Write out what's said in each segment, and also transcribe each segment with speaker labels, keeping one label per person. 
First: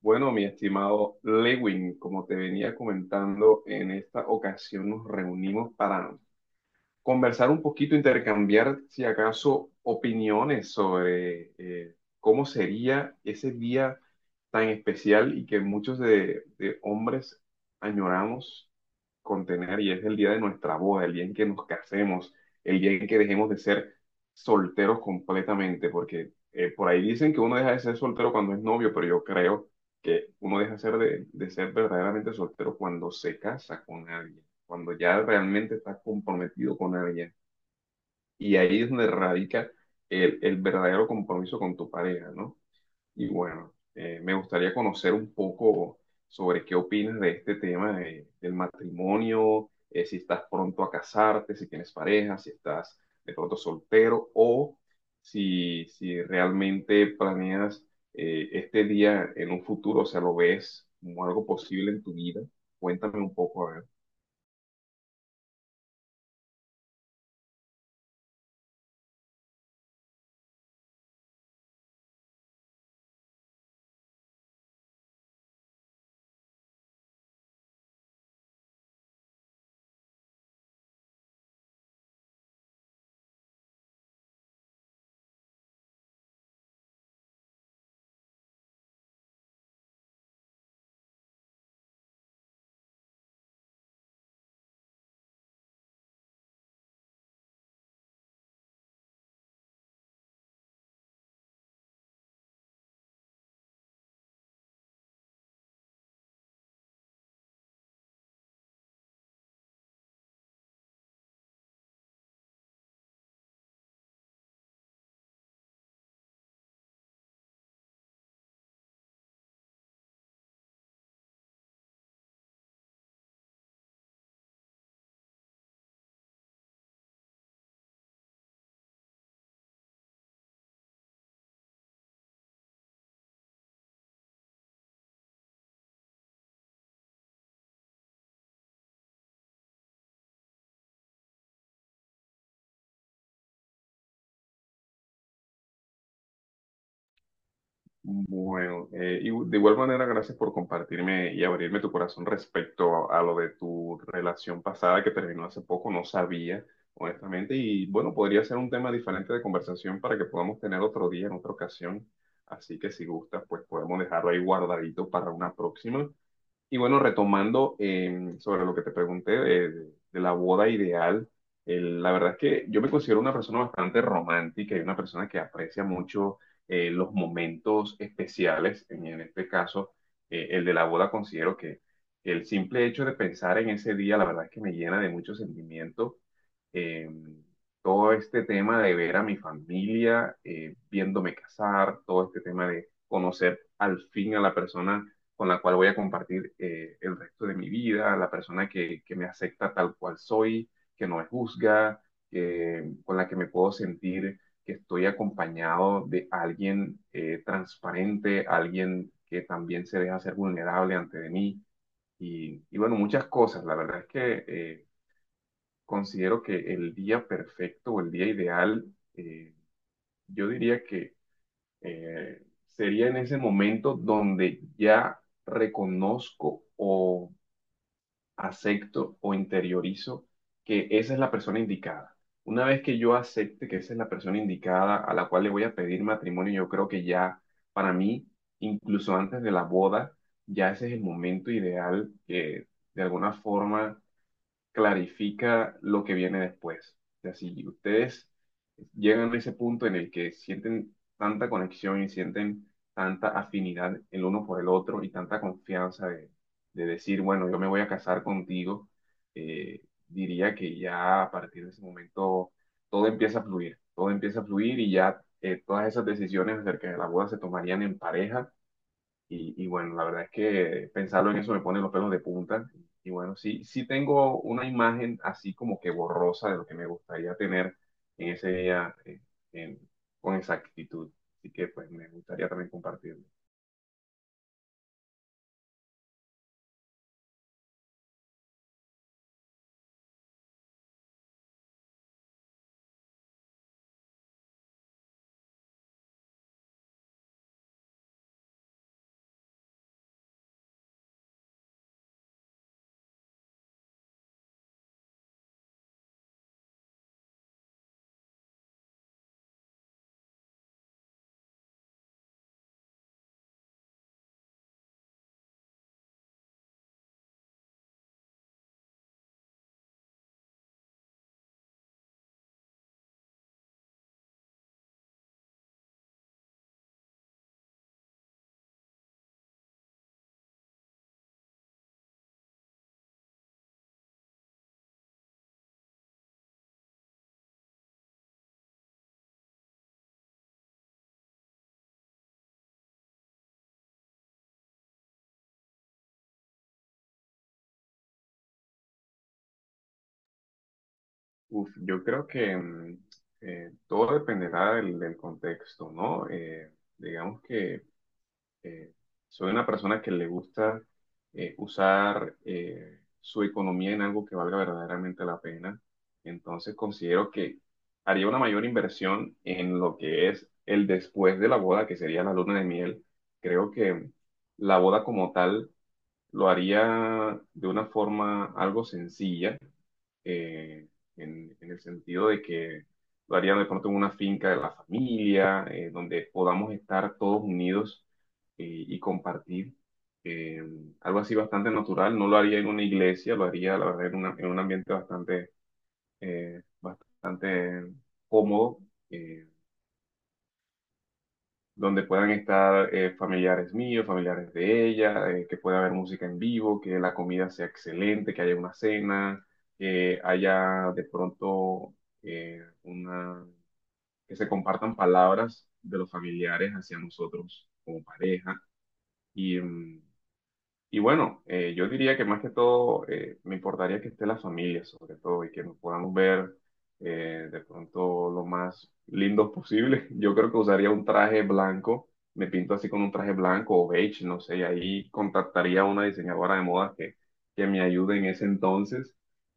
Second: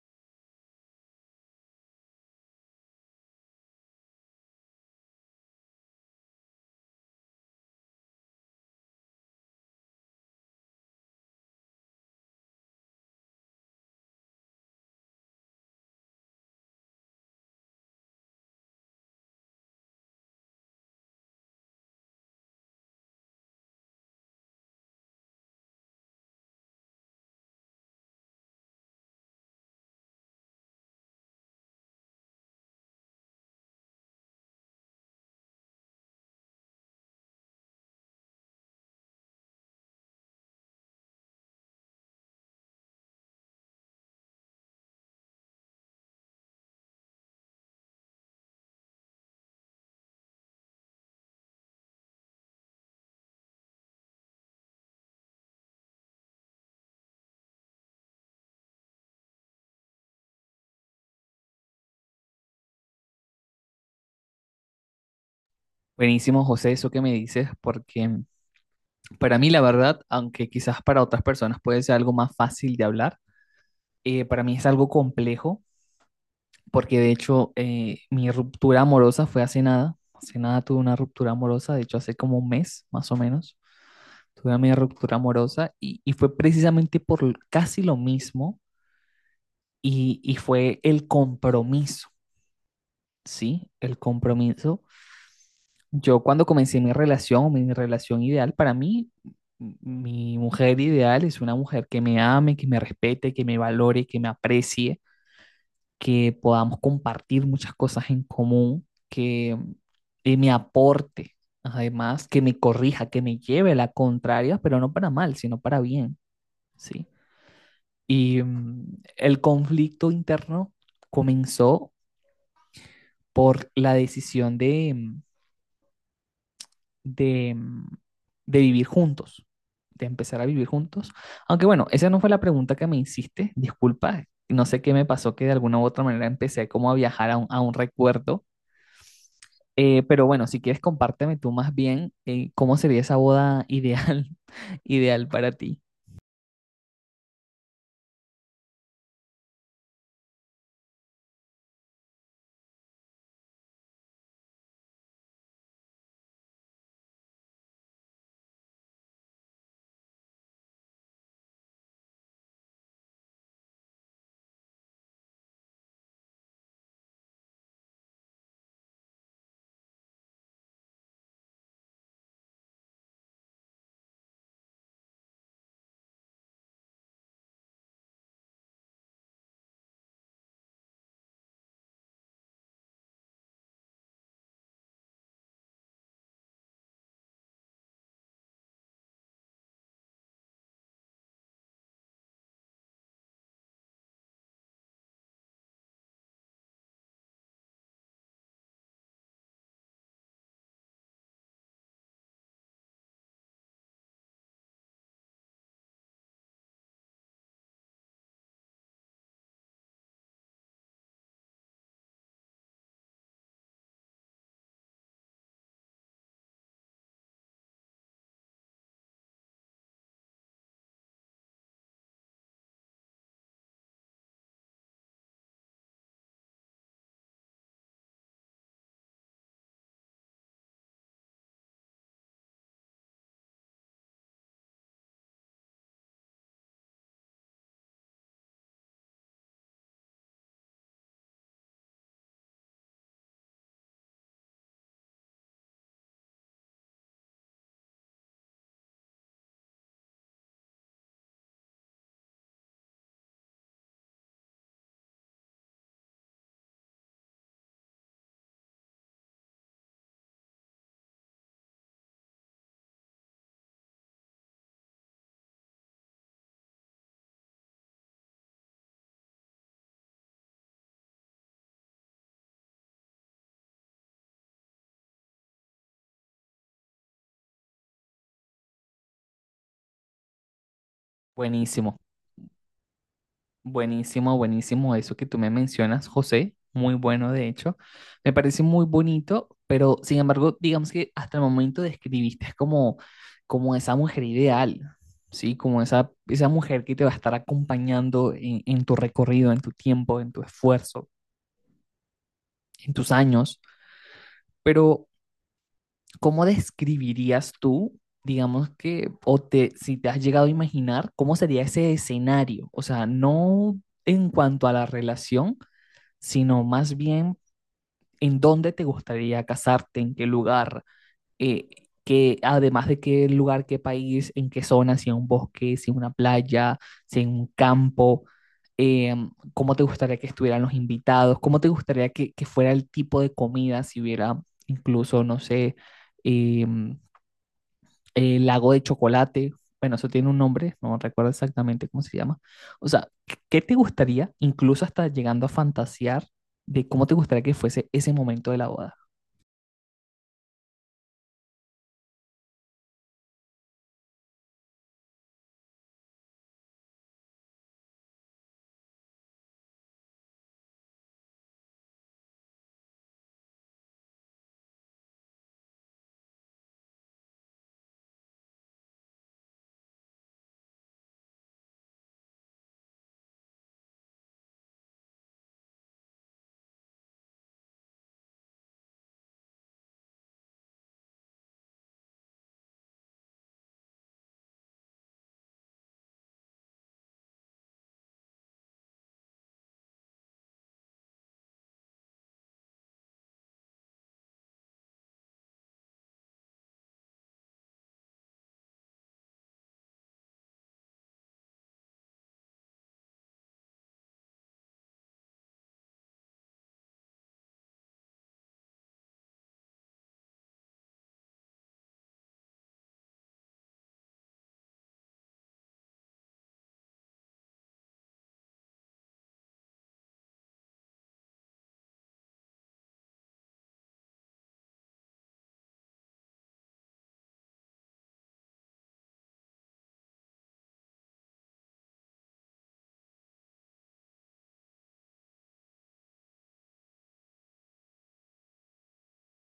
Speaker 1: Bueno, mi estimado Lewin, como te venía comentando, en esta ocasión nos reunimos para conversar un poquito, intercambiar, si acaso, opiniones sobre cómo sería ese día tan especial y que muchos de hombres añoramos contener y es el día de nuestra boda, el día en que nos casemos, el día en que dejemos de ser solteros completamente, porque por ahí dicen que uno deja de ser soltero cuando es novio, pero yo creo que uno deja ser de ser verdaderamente soltero cuando se casa con alguien, cuando ya realmente está comprometido con alguien. Y ahí es donde radica el verdadero compromiso con tu pareja, ¿no? Y bueno, me gustaría conocer un poco sobre qué opinas de este tema del matrimonio, si estás pronto a casarte, si tienes pareja, si estás de pronto soltero o si realmente planeas este día en un futuro, o sea, lo ves como algo posible en tu vida. Cuéntame un poco, a ver.
Speaker 2: Buenísimo, José, eso que me dices, porque para mí la verdad, aunque quizás para otras personas puede ser algo más fácil de hablar, para mí es algo complejo, porque de hecho mi ruptura amorosa fue hace nada tuve una ruptura amorosa, de hecho hace como un mes más o menos, tuve mi ruptura amorosa y fue precisamente por casi lo mismo y fue el compromiso, ¿sí? El compromiso. Yo cuando comencé mi relación ideal, para mí, mi mujer ideal es una mujer que me ame, que me respete, que me valore, que me aprecie, que podamos compartir muchas cosas en común, que me aporte, además, que me corrija, que me lleve la contraria, pero no para mal, sino para bien, ¿sí? Y el conflicto interno comenzó por la decisión de... de, mm, de vivir juntos, de empezar a vivir juntos. Aunque bueno, esa no fue la pregunta que me hiciste, disculpa, no sé qué me pasó que de alguna u otra manera empecé como a viajar a a un recuerdo. Pero bueno, si quieres compárteme tú más bien cómo sería esa boda ideal, ideal para ti.
Speaker 1: Bueno, y de igual manera, gracias por compartirme y abrirme tu corazón respecto a lo de tu relación pasada que terminó hace poco, no sabía, honestamente, y bueno, podría ser un tema diferente de conversación para que podamos tener otro día, en otra ocasión, así que si gustas, pues podemos dejarlo ahí guardadito para una próxima. Y bueno, retomando sobre lo que te pregunté de la boda ideal, la verdad es que yo me considero una persona bastante romántica y una persona que aprecia mucho los momentos especiales. En este caso, el de la boda considero que el simple hecho de pensar en ese día, la verdad es que me llena de mucho sentimiento, eh, todo este tema de ver a mi familia, viéndome casar, todo este tema de conocer al fin a la persona con la cual voy a compartir el resto de mi vida, la persona que me acepta tal cual soy, que no me juzga, con la que me puedo sentir que estoy acompañado de alguien transparente, alguien que también se deja ser vulnerable ante de mí. Y bueno, muchas cosas. La verdad es que considero que el día perfecto o el día ideal, eh, yo diría que eh, sería en ese momento donde ya reconozco o acepto o interiorizo que esa es la persona indicada. Una vez que yo acepte que esa es la persona indicada a la cual le voy a pedir matrimonio, yo creo que ya para mí, incluso antes de la boda, ya ese es el momento ideal que de alguna forma clarifica lo que viene después. O sea, si ustedes llegan a ese punto en el que sienten tanta conexión y sienten tanta afinidad el uno por el otro y tanta confianza de decir, bueno, yo me voy a casar contigo, eh, diría que ya a partir de ese momento todo empieza a fluir, todo empieza a fluir y ya, todas esas decisiones acerca de la boda se tomarían en pareja y bueno, la verdad es que pensarlo en eso me pone los pelos de punta. Y bueno, sí, sí tengo una imagen así como que borrosa de lo que me gustaría tener en ese día, en- con exactitud. Así que pues
Speaker 2: Buenísimo.
Speaker 1: me gustaría también compartirlo.
Speaker 2: Buenísimo, buenísimo eso que tú me mencionas, José. Muy bueno, de hecho. Me parece muy bonito, pero sin embargo, digamos que hasta el momento describiste como, como esa mujer ideal, ¿sí? Como esa mujer que te va a estar acompañando en tu recorrido, en tu tiempo, en tu esfuerzo, en tus años. Pero, ¿cómo describirías tú, digamos que, o te, si te has llegado a imaginar, cómo sería ese escenario? O sea, no en cuanto a la relación sino más bien en dónde te gustaría casarte, en qué lugar, eh, que además de qué lugar, qué país, en qué zona, si en un bosque, si en una playa, si en un campo, eh, cómo te gustaría que estuvieran los invitados, cómo te gustaría que fuera el tipo de comida, si hubiera incluso, no sé, em, lago de chocolate, bueno, eso tiene un nombre, no recuerdo exactamente cómo se llama. O sea, ¿qué te gustaría, incluso hasta llegando a fantasear, de cómo te gustaría que fuese ese momento de la boda?
Speaker 1: Uf, yo creo que todo dependerá del contexto, ¿no? Digamos que Eh, soy una persona que le gusta usar su economía en algo que valga verdaderamente la pena. Entonces considero que haría una mayor inversión en lo que es el después de la boda, que sería la luna de miel. Creo que la boda como tal lo haría de una forma algo sencilla, eh, en el sentido de que lo haría de pronto en una finca de la familia, donde podamos estar todos unidos y compartir. eh, Algo así bastante natural, no lo haría en una iglesia, lo haría, la verdad, en, en un ambiente bastante, eh, bastante cómodo. eh, Donde puedan estar familiares míos, familiares de ella, que pueda haber música en vivo, que la comida sea excelente, que haya una cena, que haya de pronto una, que se compartan palabras de los familiares hacia nosotros como pareja. Y, y bueno, yo diría que más que todo me importaría que esté la familia, sobre todo, y que nos podamos ver, de pronto lo más lindos posible. Yo creo que usaría un traje blanco, me pinto así con un traje blanco o beige, no sé, y ahí contactaría a una diseñadora de modas que me ayude en ese entonces.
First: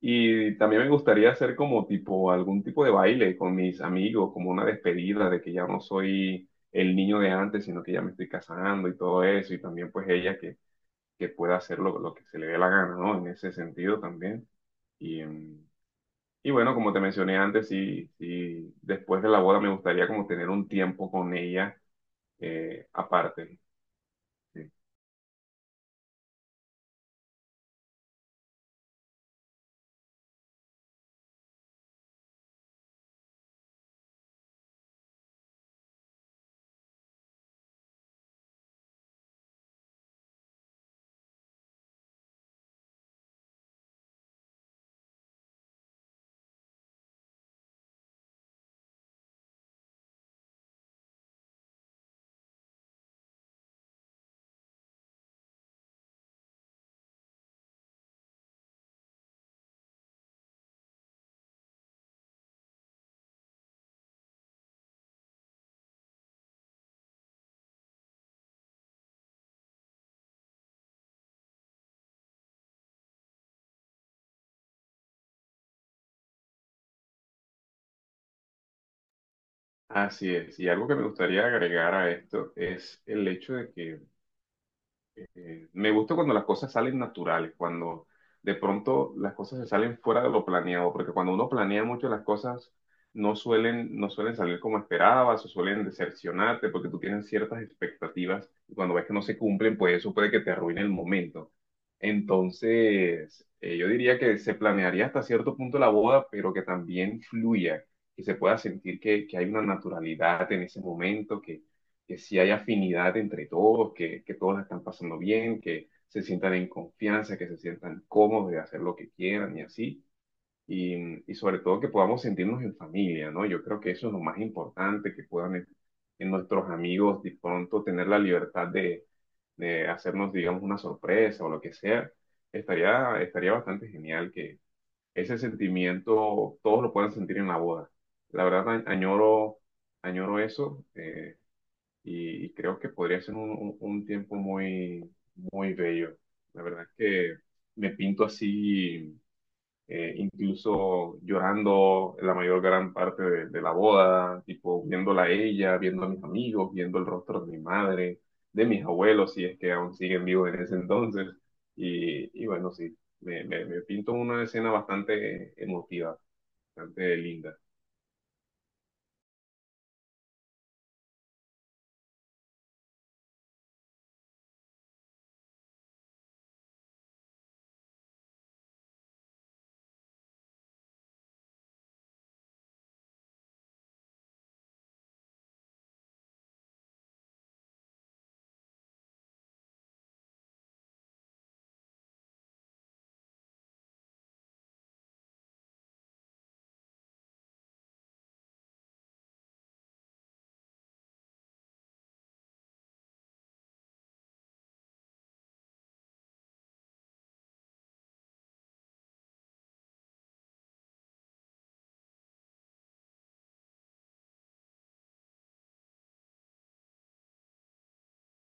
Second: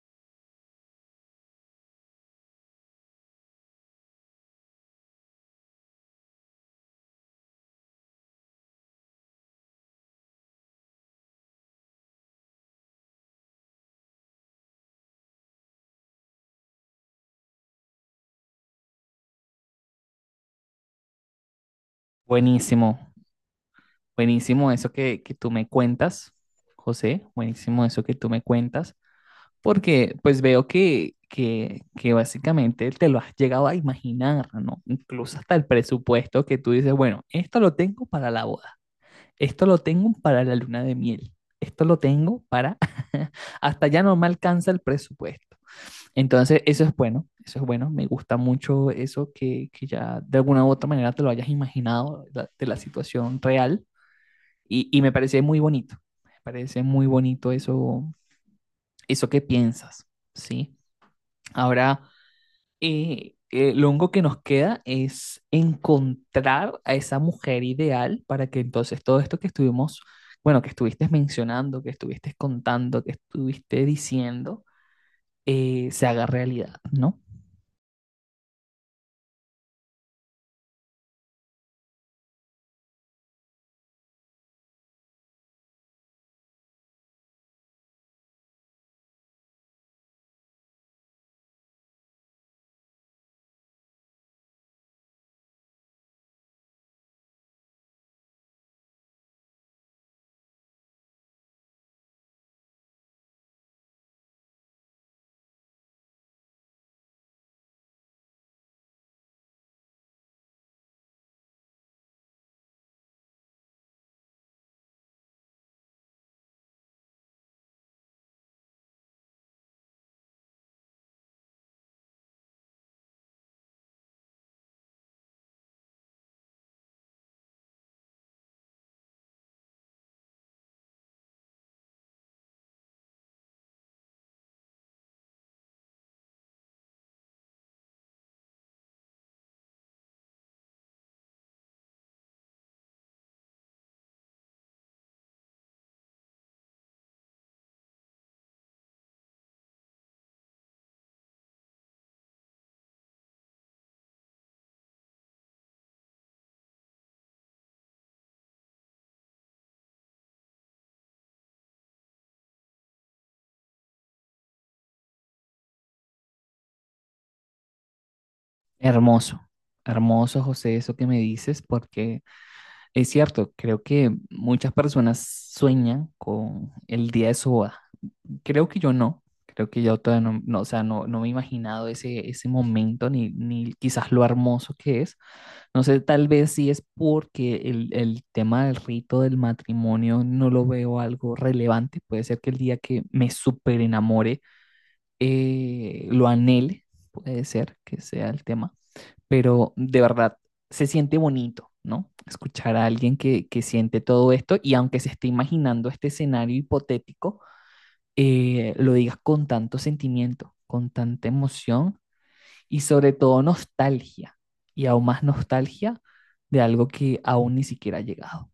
Speaker 1: Y también me gustaría hacer como tipo algún tipo de baile con mis amigos, como una despedida de que ya no soy el niño de antes, sino que ya me estoy casando y todo eso, y también pues ella que pueda hacer lo que se le dé la gana, ¿no? En ese sentido también. Y, y bueno, como te mencioné antes, sí, sí, después de la boda me gustaría como tener un tiempo con ella
Speaker 2: Buenísimo,
Speaker 1: aparte. ¿No? Sí.
Speaker 2: buenísimo eso que tú me cuentas, José, buenísimo eso que tú me cuentas, porque pues veo que básicamente te lo has llegado a imaginar, ¿no? Incluso hasta el presupuesto que tú dices, bueno, esto lo tengo para la boda. Esto lo tengo para la luna de miel. Esto lo tengo para... Hasta ya no me alcanza el presupuesto. Entonces, eso es bueno, eso es bueno. Me gusta mucho eso que ya de alguna u otra manera te lo hayas imaginado de la situación real y me parece muy bonito. Me parece muy bonito eso, eso que piensas, ¿sí? Ahora, lo único que nos queda es encontrar a esa mujer ideal para que entonces todo esto que estuvimos, bueno, que estuviste mencionando, que estuviste contando, que estuviste diciendo, se haga realidad, ¿no?
Speaker 1: Así es. Y algo que me gustaría agregar a esto es el hecho de que me gusta cuando las cosas salen naturales, cuando de pronto las cosas se salen fuera de lo planeado, porque cuando uno planea mucho las cosas no suelen, no suelen salir como esperabas o suelen decepcionarte porque tú tienes ciertas expectativas y cuando ves que no se cumplen, pues eso puede que te arruine el momento. Entonces, yo diría que se planearía hasta cierto punto la boda, pero que también fluya, que se pueda sentir que hay una naturalidad en ese momento, que sí hay afinidad entre todos, que todos la están pasando bien, que se sientan en confianza, que se sientan cómodos de hacer lo que quieran y así. Y, y sobre todo que podamos sentirnos en familia, ¿no? Yo creo que eso es lo más importante, que puedan en nuestros amigos de pronto tener la libertad de hacernos, digamos, una sorpresa o lo que sea. Estaría bastante genial que ese sentimiento todos lo puedan sentir en la boda. La verdad, añoro, añoro eso. Y, y creo que podría ser un tiempo muy, muy bello. La verdad es que me pinto así, incluso llorando la mayor gran parte de la boda, tipo viéndola a ella, viendo a mis amigos, viendo el rostro de mi madre, de mis abuelos, si es que aún siguen vivos en ese entonces. Y bueno, sí, me pinto una escena bastante emotiva, bastante linda.
Speaker 2: Hermoso, hermoso, José, eso que me dices, porque es cierto, creo que muchas personas sueñan con el día de su boda. Creo que yo no, creo que yo todavía no, no, o sea, no, no me he imaginado ese momento ni quizás lo hermoso que es. No sé, tal vez sí es porque el tema del rito del matrimonio no lo veo algo relevante. Puede ser que el día que me super enamore lo anhele, puede ser que sea el tema, pero de verdad se siente bonito, ¿no? Escuchar a alguien que siente todo esto y aunque se esté imaginando este escenario hipotético lo digas con tanto sentimiento, con tanta emoción y sobre todo nostalgia, y aún más nostalgia de algo que aún ni siquiera ha llegado.